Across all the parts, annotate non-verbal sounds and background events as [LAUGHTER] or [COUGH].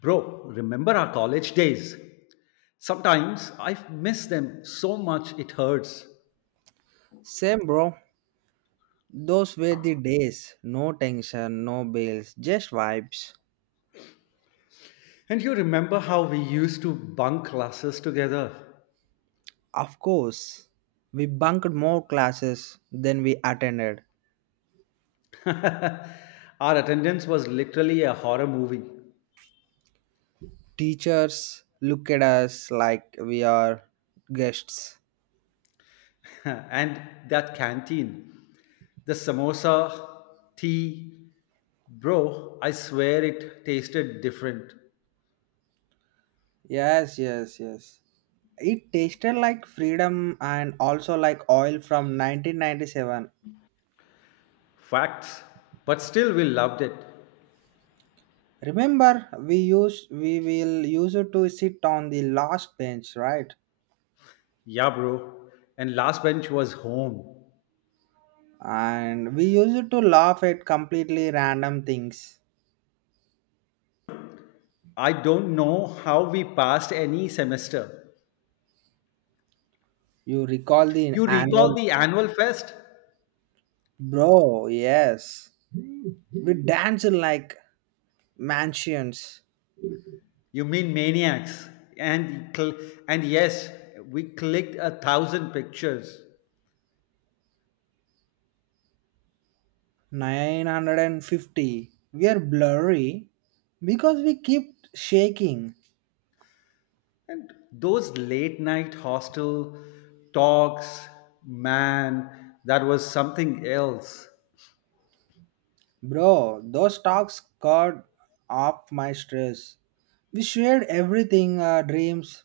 Bro, remember our college days? Sometimes I miss them so much it hurts. Same, bro. Those were the days. No tension, no bills, just vibes. And you remember how we used to bunk classes together? Of course, we bunked more classes than we attended. [LAUGHS] Our attendance was literally a horror movie. Teachers look at us like we are guests. [LAUGHS] And that canteen, the samosa, tea, bro, I swear it tasted different. Yes, yes, yes. It tasted like freedom and also like oil from 1997. Facts. But still, we loved it. Remember, we will use it to sit on the last bench, right? Yeah, bro. And last bench was home. And we used to laugh at completely random things. I don't know how we passed any semester. You recall the You recall annual, the annual fest? bro? Yes, we danced like mansions. You mean maniacs? And cl- and yes, we clicked a thousand pictures. 950. We are blurry because we keep shaking, And those late night hostel talks, man, that was something else. bro. Those talks cut off my stress. We shared everything: our dreams,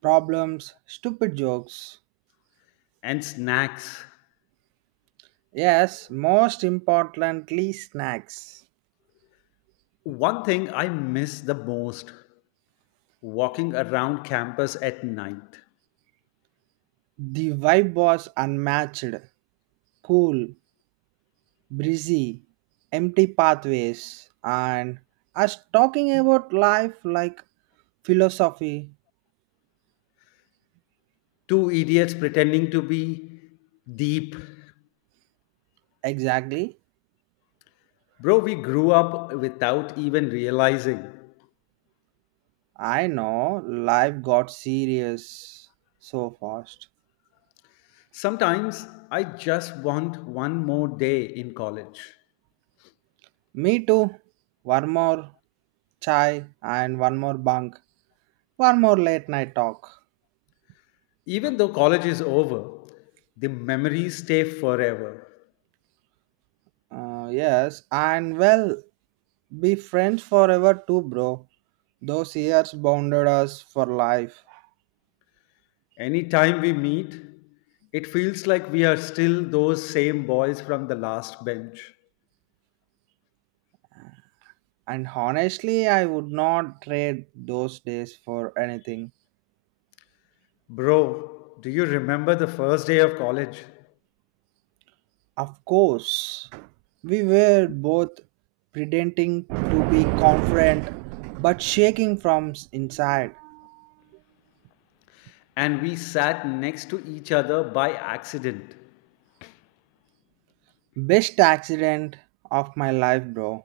problems, stupid jokes. And snacks. Yes, most importantly, snacks. One thing I miss the most walking around campus at night. The vibe was unmatched: cool, breezy, empty pathways, and us talking about life like philosophy. Two idiots pretending to be deep. Exactly. Bro, we grew up without even realizing. I know life got serious so fast. Sometimes I just want one more day in college. Me too. One more chai and one more bunk. One more late night talk. Even though college is over, the memories stay forever. Yes, and well, be friends forever too, bro. Those years bonded us for life. Anytime we meet, it feels like we are still those same boys from the last bench. And honestly, I would not trade those days for anything. Bro, do you remember the first day of college? Of course, we were both pretending to be confident but shaking from inside. And we sat next to each other by accident. Best accident of my life, bro.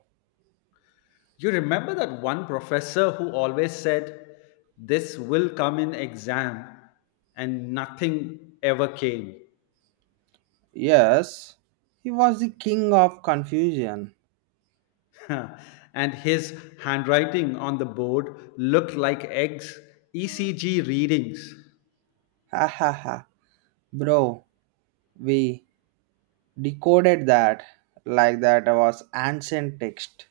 You remember that one professor who always said, "This will come in exam," and nothing ever came. Yes, he was the king of confusion. [LAUGHS] And his handwriting on the board looked like eggs, ECG readings. Ha ha ha. Bro, we decoded that like that was ancient text.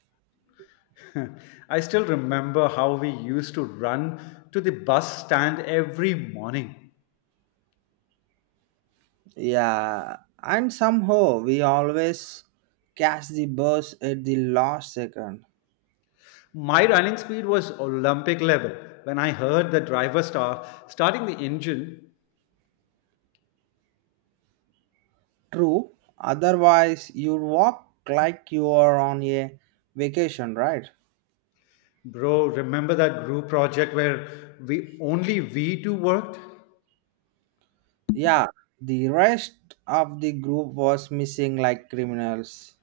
[LAUGHS] I still remember how we used to run to the bus stand every morning. Yeah, and somehow we always catch the bus at the last second. My running speed was Olympic level. When I heard the driver starting the engine. True, otherwise you walk like you are on a vacation, right? Bro, remember that group project where we only we two worked? Yeah, the rest of the group was missing like criminals.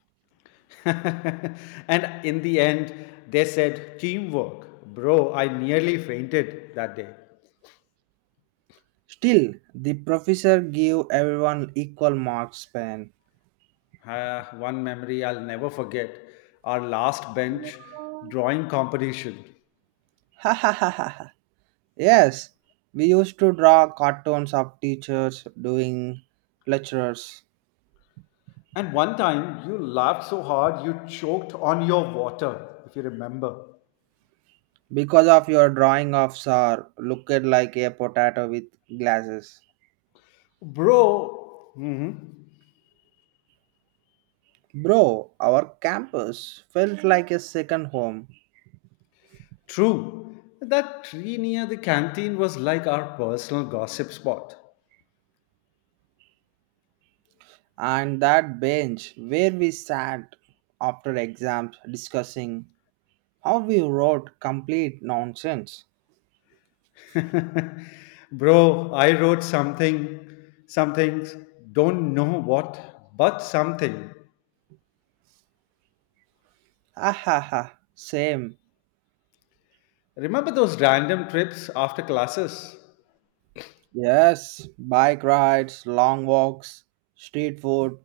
[LAUGHS] And in the end, they said teamwork. Bro, I nearly fainted that day. Still the professor gave everyone equal marks pen. One memory I'll never forget, our last bench drawing competition. [LAUGHS] Ha ha ha ha. Yes, we used to draw cartoons of teachers doing lectures. And one time you laughed so hard you choked on your water, if you remember. Because of your drawing of sir, looked like a potato with glasses. Bro, mhm, Bro, our campus felt like a second home, true. That tree near the canteen was like our personal gossip spot. and that bench where we sat after exams discussing how we wrote complete nonsense. [LAUGHS] Bro, I wrote something, some things, don't know what, but something. Ah ha ha, same. Remember those random trips after classes? Yes, bike rides, long walks, street food.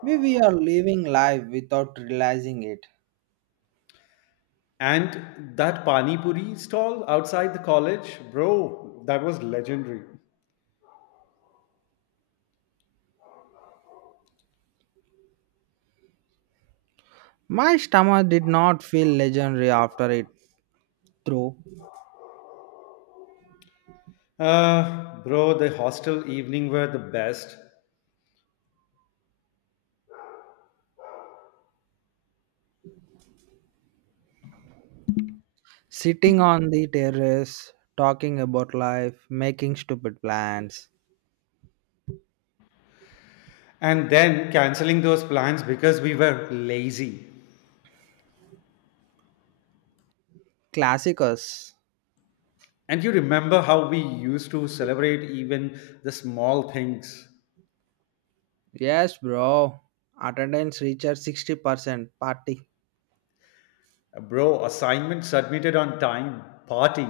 We are living life without realizing it. And that Pani Puri stall outside the college? Bro, that was legendary. My stomach did not feel legendary after it through. Bro, the hostel evening were the best. Sitting on the terrace, talking about life, making stupid plans. And then canceling those plans because we were lazy. Classicus. And you remember how we used to celebrate even the small things. Yes, bro. Attendance reaches 60% party. Bro, assignment submitted on time. Party.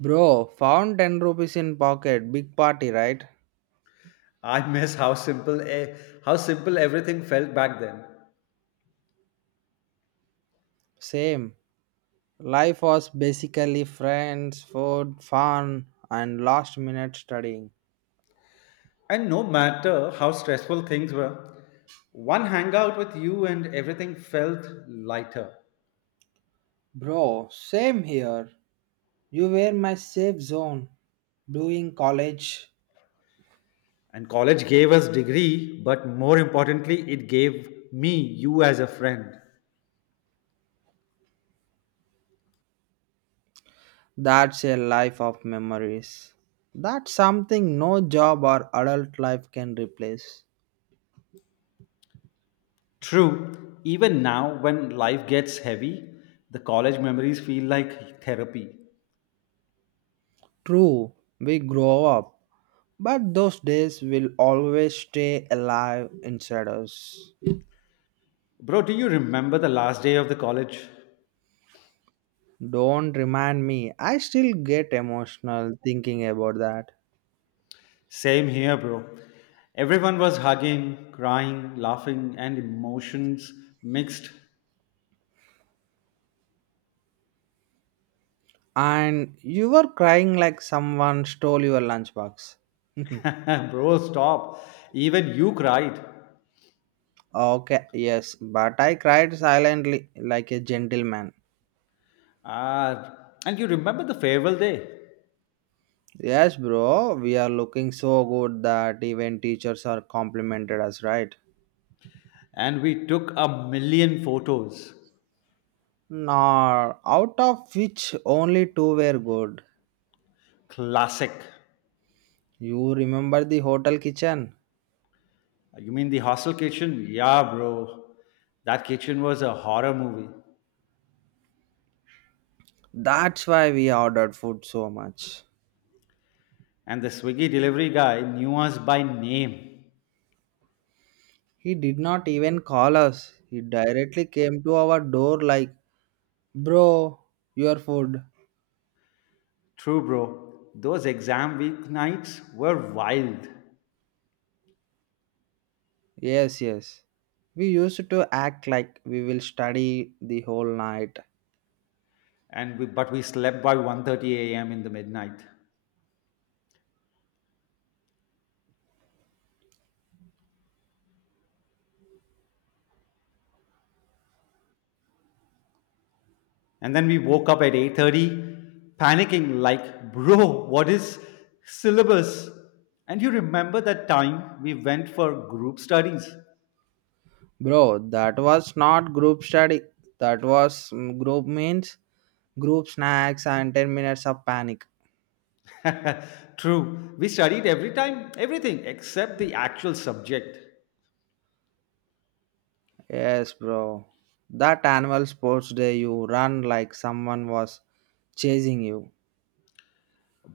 Bro, found 10 rupees in pocket. Big party, right? I miss how how simple everything felt back then. Same. Life was basically friends, food, fun, and last minute studying. And no matter how stressful things were, one hangout with you and everything felt lighter. Bro, same here. You were my safe zone doing college. And college gave us degree, but more importantly, it gave me you as a friend. That's a life of memories. That's something no job or adult life can replace. True, even now when life gets heavy, the college memories feel like therapy. True, we grow up, but those days will always stay alive inside us. Bro, do you remember the last day of the college? Don't remind me, I still get emotional thinking about that. Same here, bro. Everyone was hugging, crying, laughing, and emotions mixed. And you were crying like someone stole your lunchbox. [LAUGHS] [LAUGHS] Bro, stop. Even you cried. Okay, yes, but I cried silently like a gentleman. Ah, and you remember the farewell day? Yes, bro, we are looking so good that even teachers are complimented us, right? And we took a million photos. Now, out of which only two were good. Classic. You remember the hotel kitchen? You mean the hostel kitchen? Yeah, bro. That kitchen was a horror movie. That's why we ordered food so much. And the Swiggy delivery guy knew us by name. He did not even call us. He directly came to our door like, "Bro, your food." True, bro. Those exam week nights were wild. Yes, yes. We used to act like we will study the whole night. And but we slept by 1:30 a.m. in the midnight. And then we woke up at 8:30 panicking like, "Bro, what is syllabus?" And you remember that time we went for group studies? Bro, that was not group study. That was group means group snacks and 10 minutes of panic. [LAUGHS] True. We studied every time everything except the actual subject, Yes, bro. That annual sports day, you run like someone was chasing you.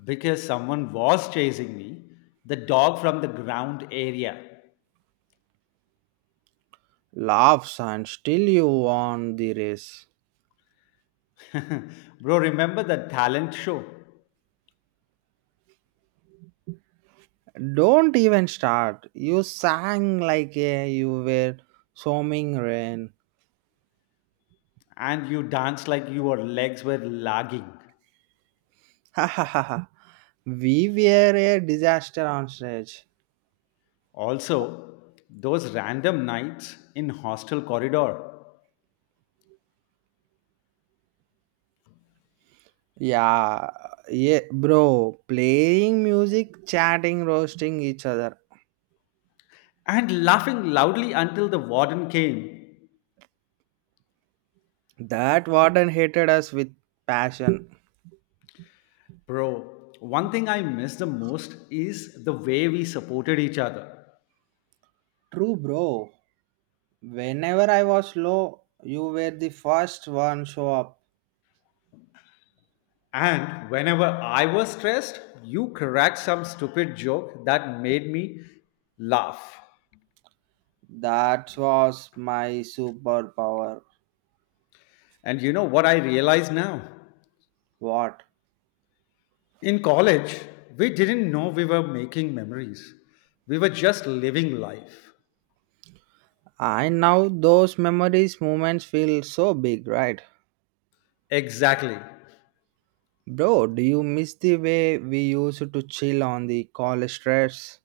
because someone was chasing me, the dog from the ground area. Laughs and still you won the race. [LAUGHS] Bro, remember the talent show? Don't even start. You sang like you were swimming rain. And you danced like your legs were lagging. Ha ha ha ha. We were a disaster on stage. Also, those random nights in hostel corridor Yeah, yeah, bro. Playing music, chatting, roasting each other. and laughing loudly until the warden came. That warden hated us with passion. Bro, one thing I miss the most is the way we supported each other. True, bro. Whenever I was low, you were the first one show up. And whenever I was stressed, you cracked some stupid joke that made me laugh. That was my superpower. And you know what I realize now? What? In college, we didn't know we were making memories. We were just living life. And now those memories, moments feel so big, right? Exactly. Bro, do you miss the way we used to chill on the college stress?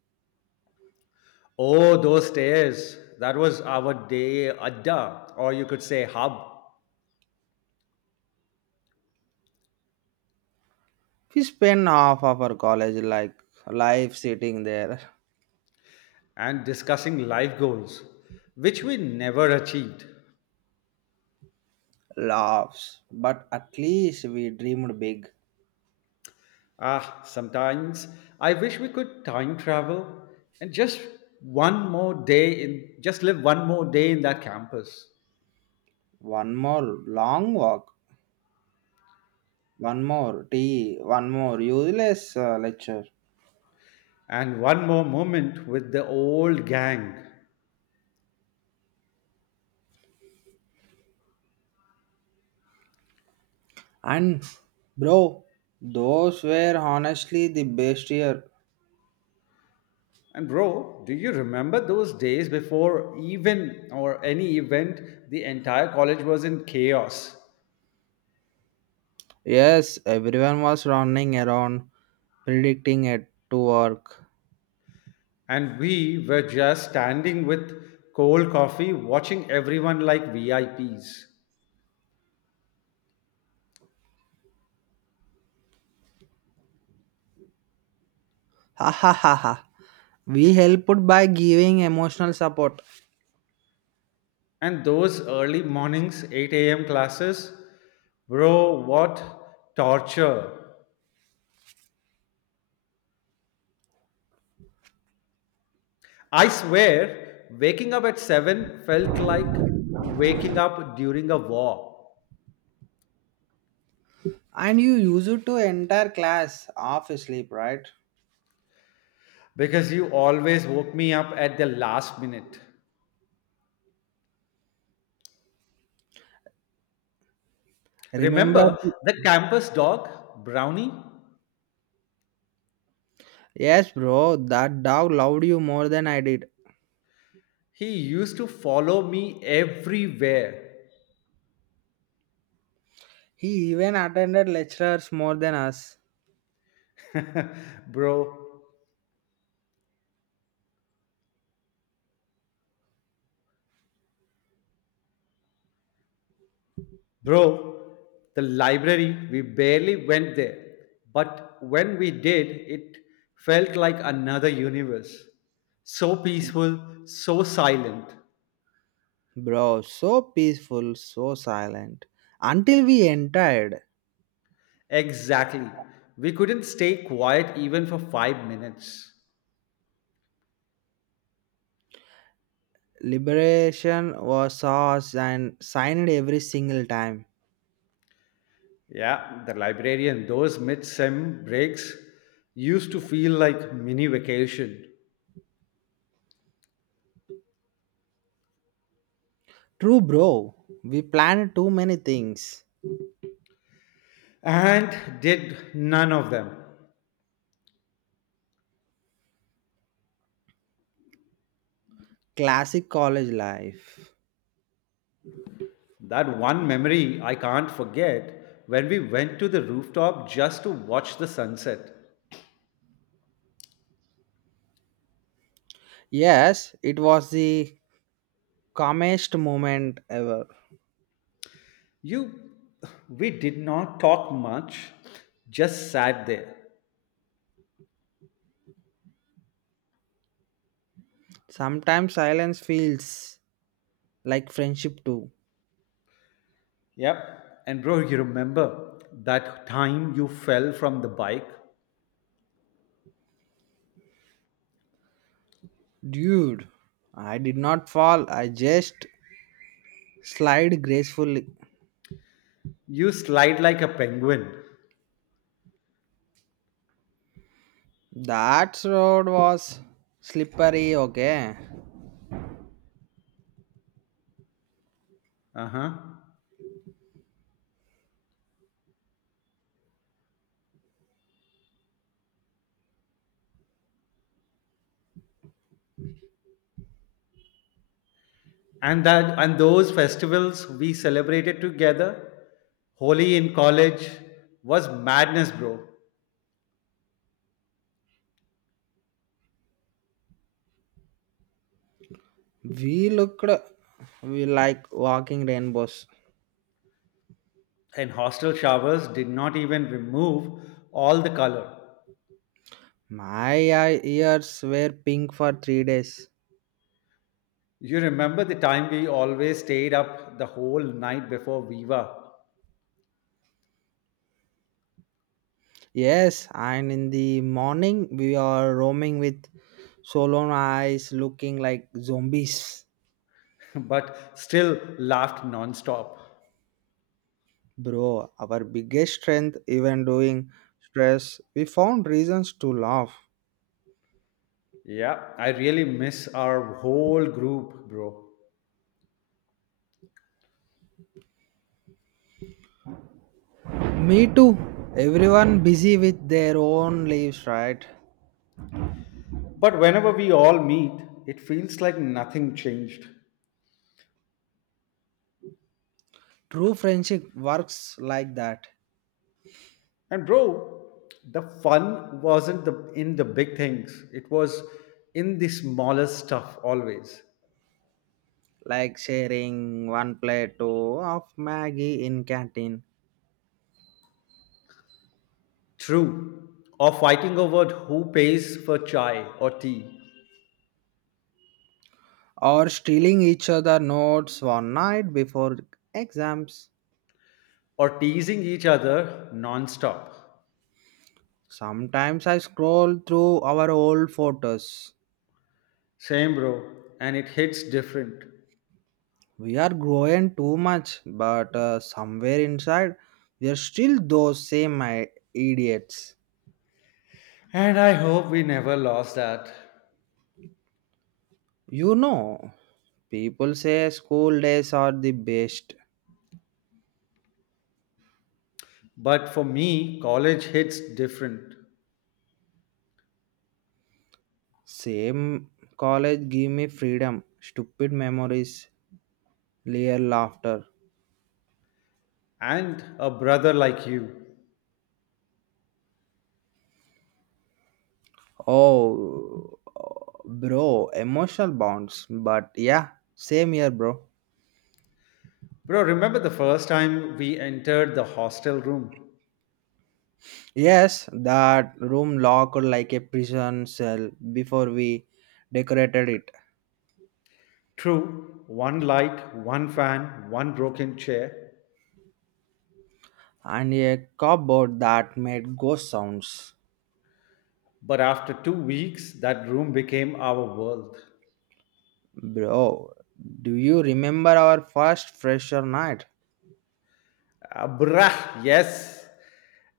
Oh, those stairs. That was our day adda, or you could say hub, We spend half of our college like life sitting there. and discussing life goals, which we never achieved. [LAUGHS] Laughs. But at least we dreamed big. Ah, sometimes I wish we could time travel and just one more just live one more day in that campus, One more long walk, one more tea, one more useless lecture. and one more moment with the old gang. And bro, those were honestly the best year. And bro, do you remember those days before even or any event, the entire college was in chaos? Yes, everyone was running around predicting it to work. And we were just standing with cold coffee, watching everyone like VIPs. Ha ha ha ha. We helped by giving emotional support. And those early mornings, 8 a.m. classes, bro, what torture. I swear, waking up at 7 felt like waking up during a war, And you use it to entire class half asleep, right? because you always woke me up at the last minute. Remember? Remember the campus dog, Brownie? Yes, bro. That dog loved you more than I did. He used to follow me everywhere. He even attended lectures more than us. [LAUGHS] bro, Bro, the library, we barely went there. But when we did, it felt like another universe. So peaceful, so silent. Bro, so peaceful, so silent. Until we entered, Exactly. We couldn't stay quiet even for 5 minutes. liberation was ours and signed every single time. Yeah, the librarian, those mid sem breaks used to feel like mini vacation, True, bro. We planned too many things. and did none of them. Classic college life. That one memory I can't forget when we went to the rooftop just to watch the sunset. Yes, it was the calmest moment ever. You, we did not talk much, just sat there. Sometimes silence feels like friendship too. Yep. And bro, you remember that time you fell from the bike? Dude, I did not fall, I just slide gracefully. You slide like a penguin. That road was slippery, okay? Uh huh. And those festivals we celebrated together, Holi in college was madness, bro. We looked we like walking rainbows. And hostel showers did not even remove all the color. My ears were pink for 3 days. You remember the time we always stayed up the whole night before Viva. Yes, and in the morning we are roaming with swollen eyes looking like zombies. [LAUGHS] But still laughed non-stop. Bro, our biggest strength, even during stress, we found reasons to laugh. Yeah, I really miss our whole group, bro. Me too. Everyone busy with their own lives, right? But whenever we all meet, it feels like nothing changed. True friendship works like that, And bro, the fun wasn't in the big things. It was in the smallest stuff always. like sharing one plate of Maggie in canteen True. Or fighting over who pays for chai or tea, or stealing each other notes one night before exams. or teasing each other non-stop. Sometimes I scroll through our old photos. Same, bro, and it hits different. We are growing too much, but somewhere inside, we are still those same idiots. And I hope we never lost that. You know, people say school days are the best. But for me, college hits different. Same college give me freedom, stupid memories, layer laughter. And a brother like you. Oh, bro, emotional bonds. But yeah, same here, bro. Bro, remember the first time we entered the hostel room? Yes, that room looked like a prison cell before we decorated it, True, one light, one fan, one broken chair. and a cupboard that made ghost sounds. But after 2 weeks, that room became our world. Bro, do you remember our first fresher night? Ah, Brah, yes.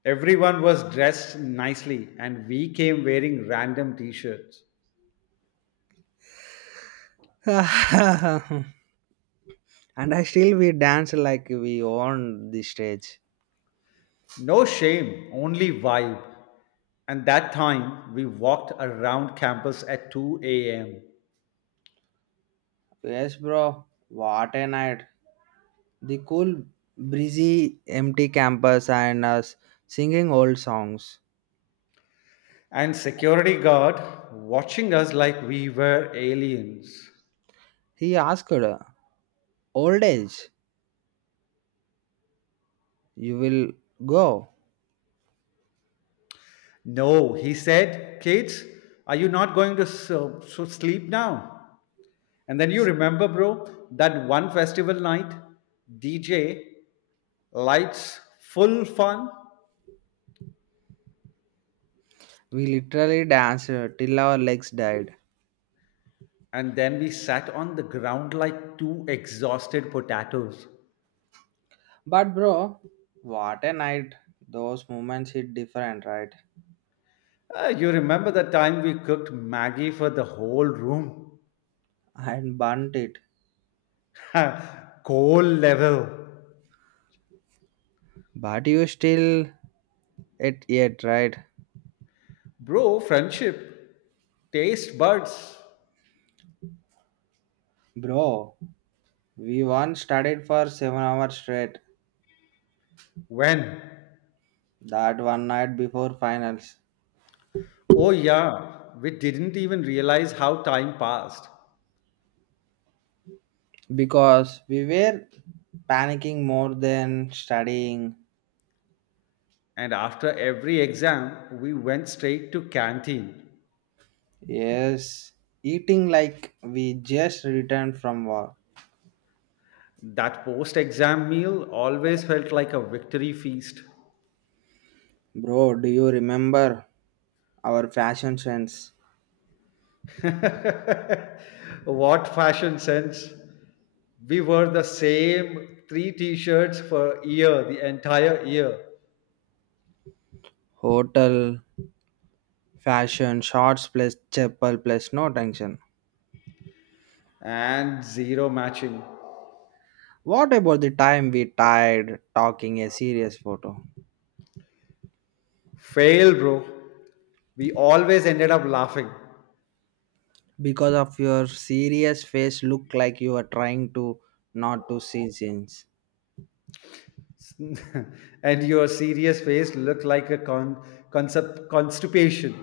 Everyone was dressed nicely, and we came wearing random t shirts. [LAUGHS] And I still we dance like we own the stage. No shame, only vibe. And that time, we walked around campus at 2 a.m. Yes, bro, what a night! The cool, breezy, empty campus and us singing old songs. And security guard watching us like we were aliens. He asked, "Old age. You will go." No, he said, "Kids, are you not going to so sleep now?" And then you remember, bro, that one festival night, DJ, lights, full fun. We literally danced till our legs died. And then we sat on the ground like two exhausted potatoes. But bro, what a night. Those moments hit different, right? Ah, you remember the time we cooked Maggie for the whole room? And burnt it. [LAUGHS] Coal level. But you still it yet, right? Bro, friendship, taste buds. Bro, we once studied for 7 hours straight. When? That one night before finals. Oh, yeah, we didn't even realize how time passed. Because we were panicking more than studying. And after every exam, we went straight to canteen. Yes. Eating like we just returned from war. That post exam meal always felt like a victory feast. Bro, do you remember our fashion sense? [LAUGHS] What fashion sense! We wore the same three t shirts for a year, the entire year, Hotel, fashion, shorts plus chapel plus no tension. and zero matching. What about the time we tired talking a serious photo? Fail, bro. We always ended up laughing. Because of your serious face look like you are trying to not to see scenes. [LAUGHS] And your serious face looked like a concept constipation.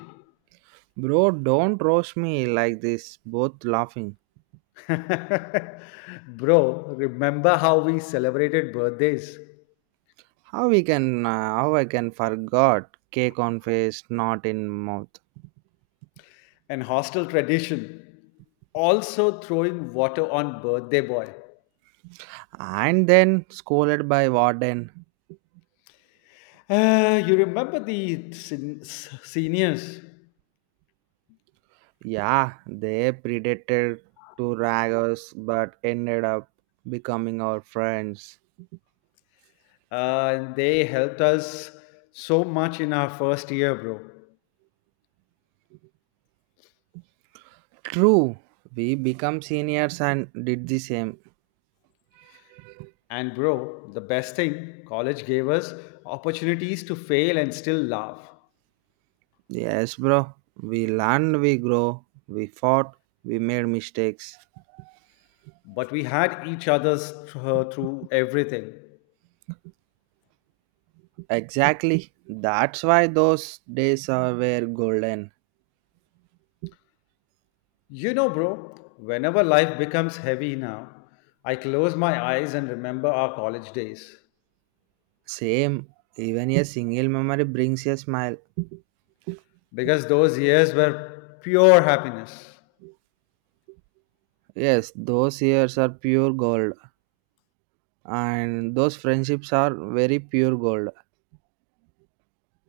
Bro, don't roast me like this, both laughing. [LAUGHS] Bro, remember how we celebrated birthdays? How we can, how I can forgot cake on face, not in mouth. And hostel tradition, also throwing water on birthday boy. And then scolded by warden. You remember the seniors? Yeah, they predated to rag us but ended up becoming our friends. They helped us so much in our first year, bro. True, we become seniors and did the same. And bro, the best thing college gave us, opportunities to fail and still laugh, Yes, bro. We learned, we grow, we fought, we made mistakes. but we had each other's through everything. Exactly. That's why those days are were golden. You know bro, whenever life becomes heavy now, I close my eyes and remember our college days, Same. Even a single memory brings a smile. because those years were pure happiness. Yes, those years are pure gold, and those friendships are very pure gold.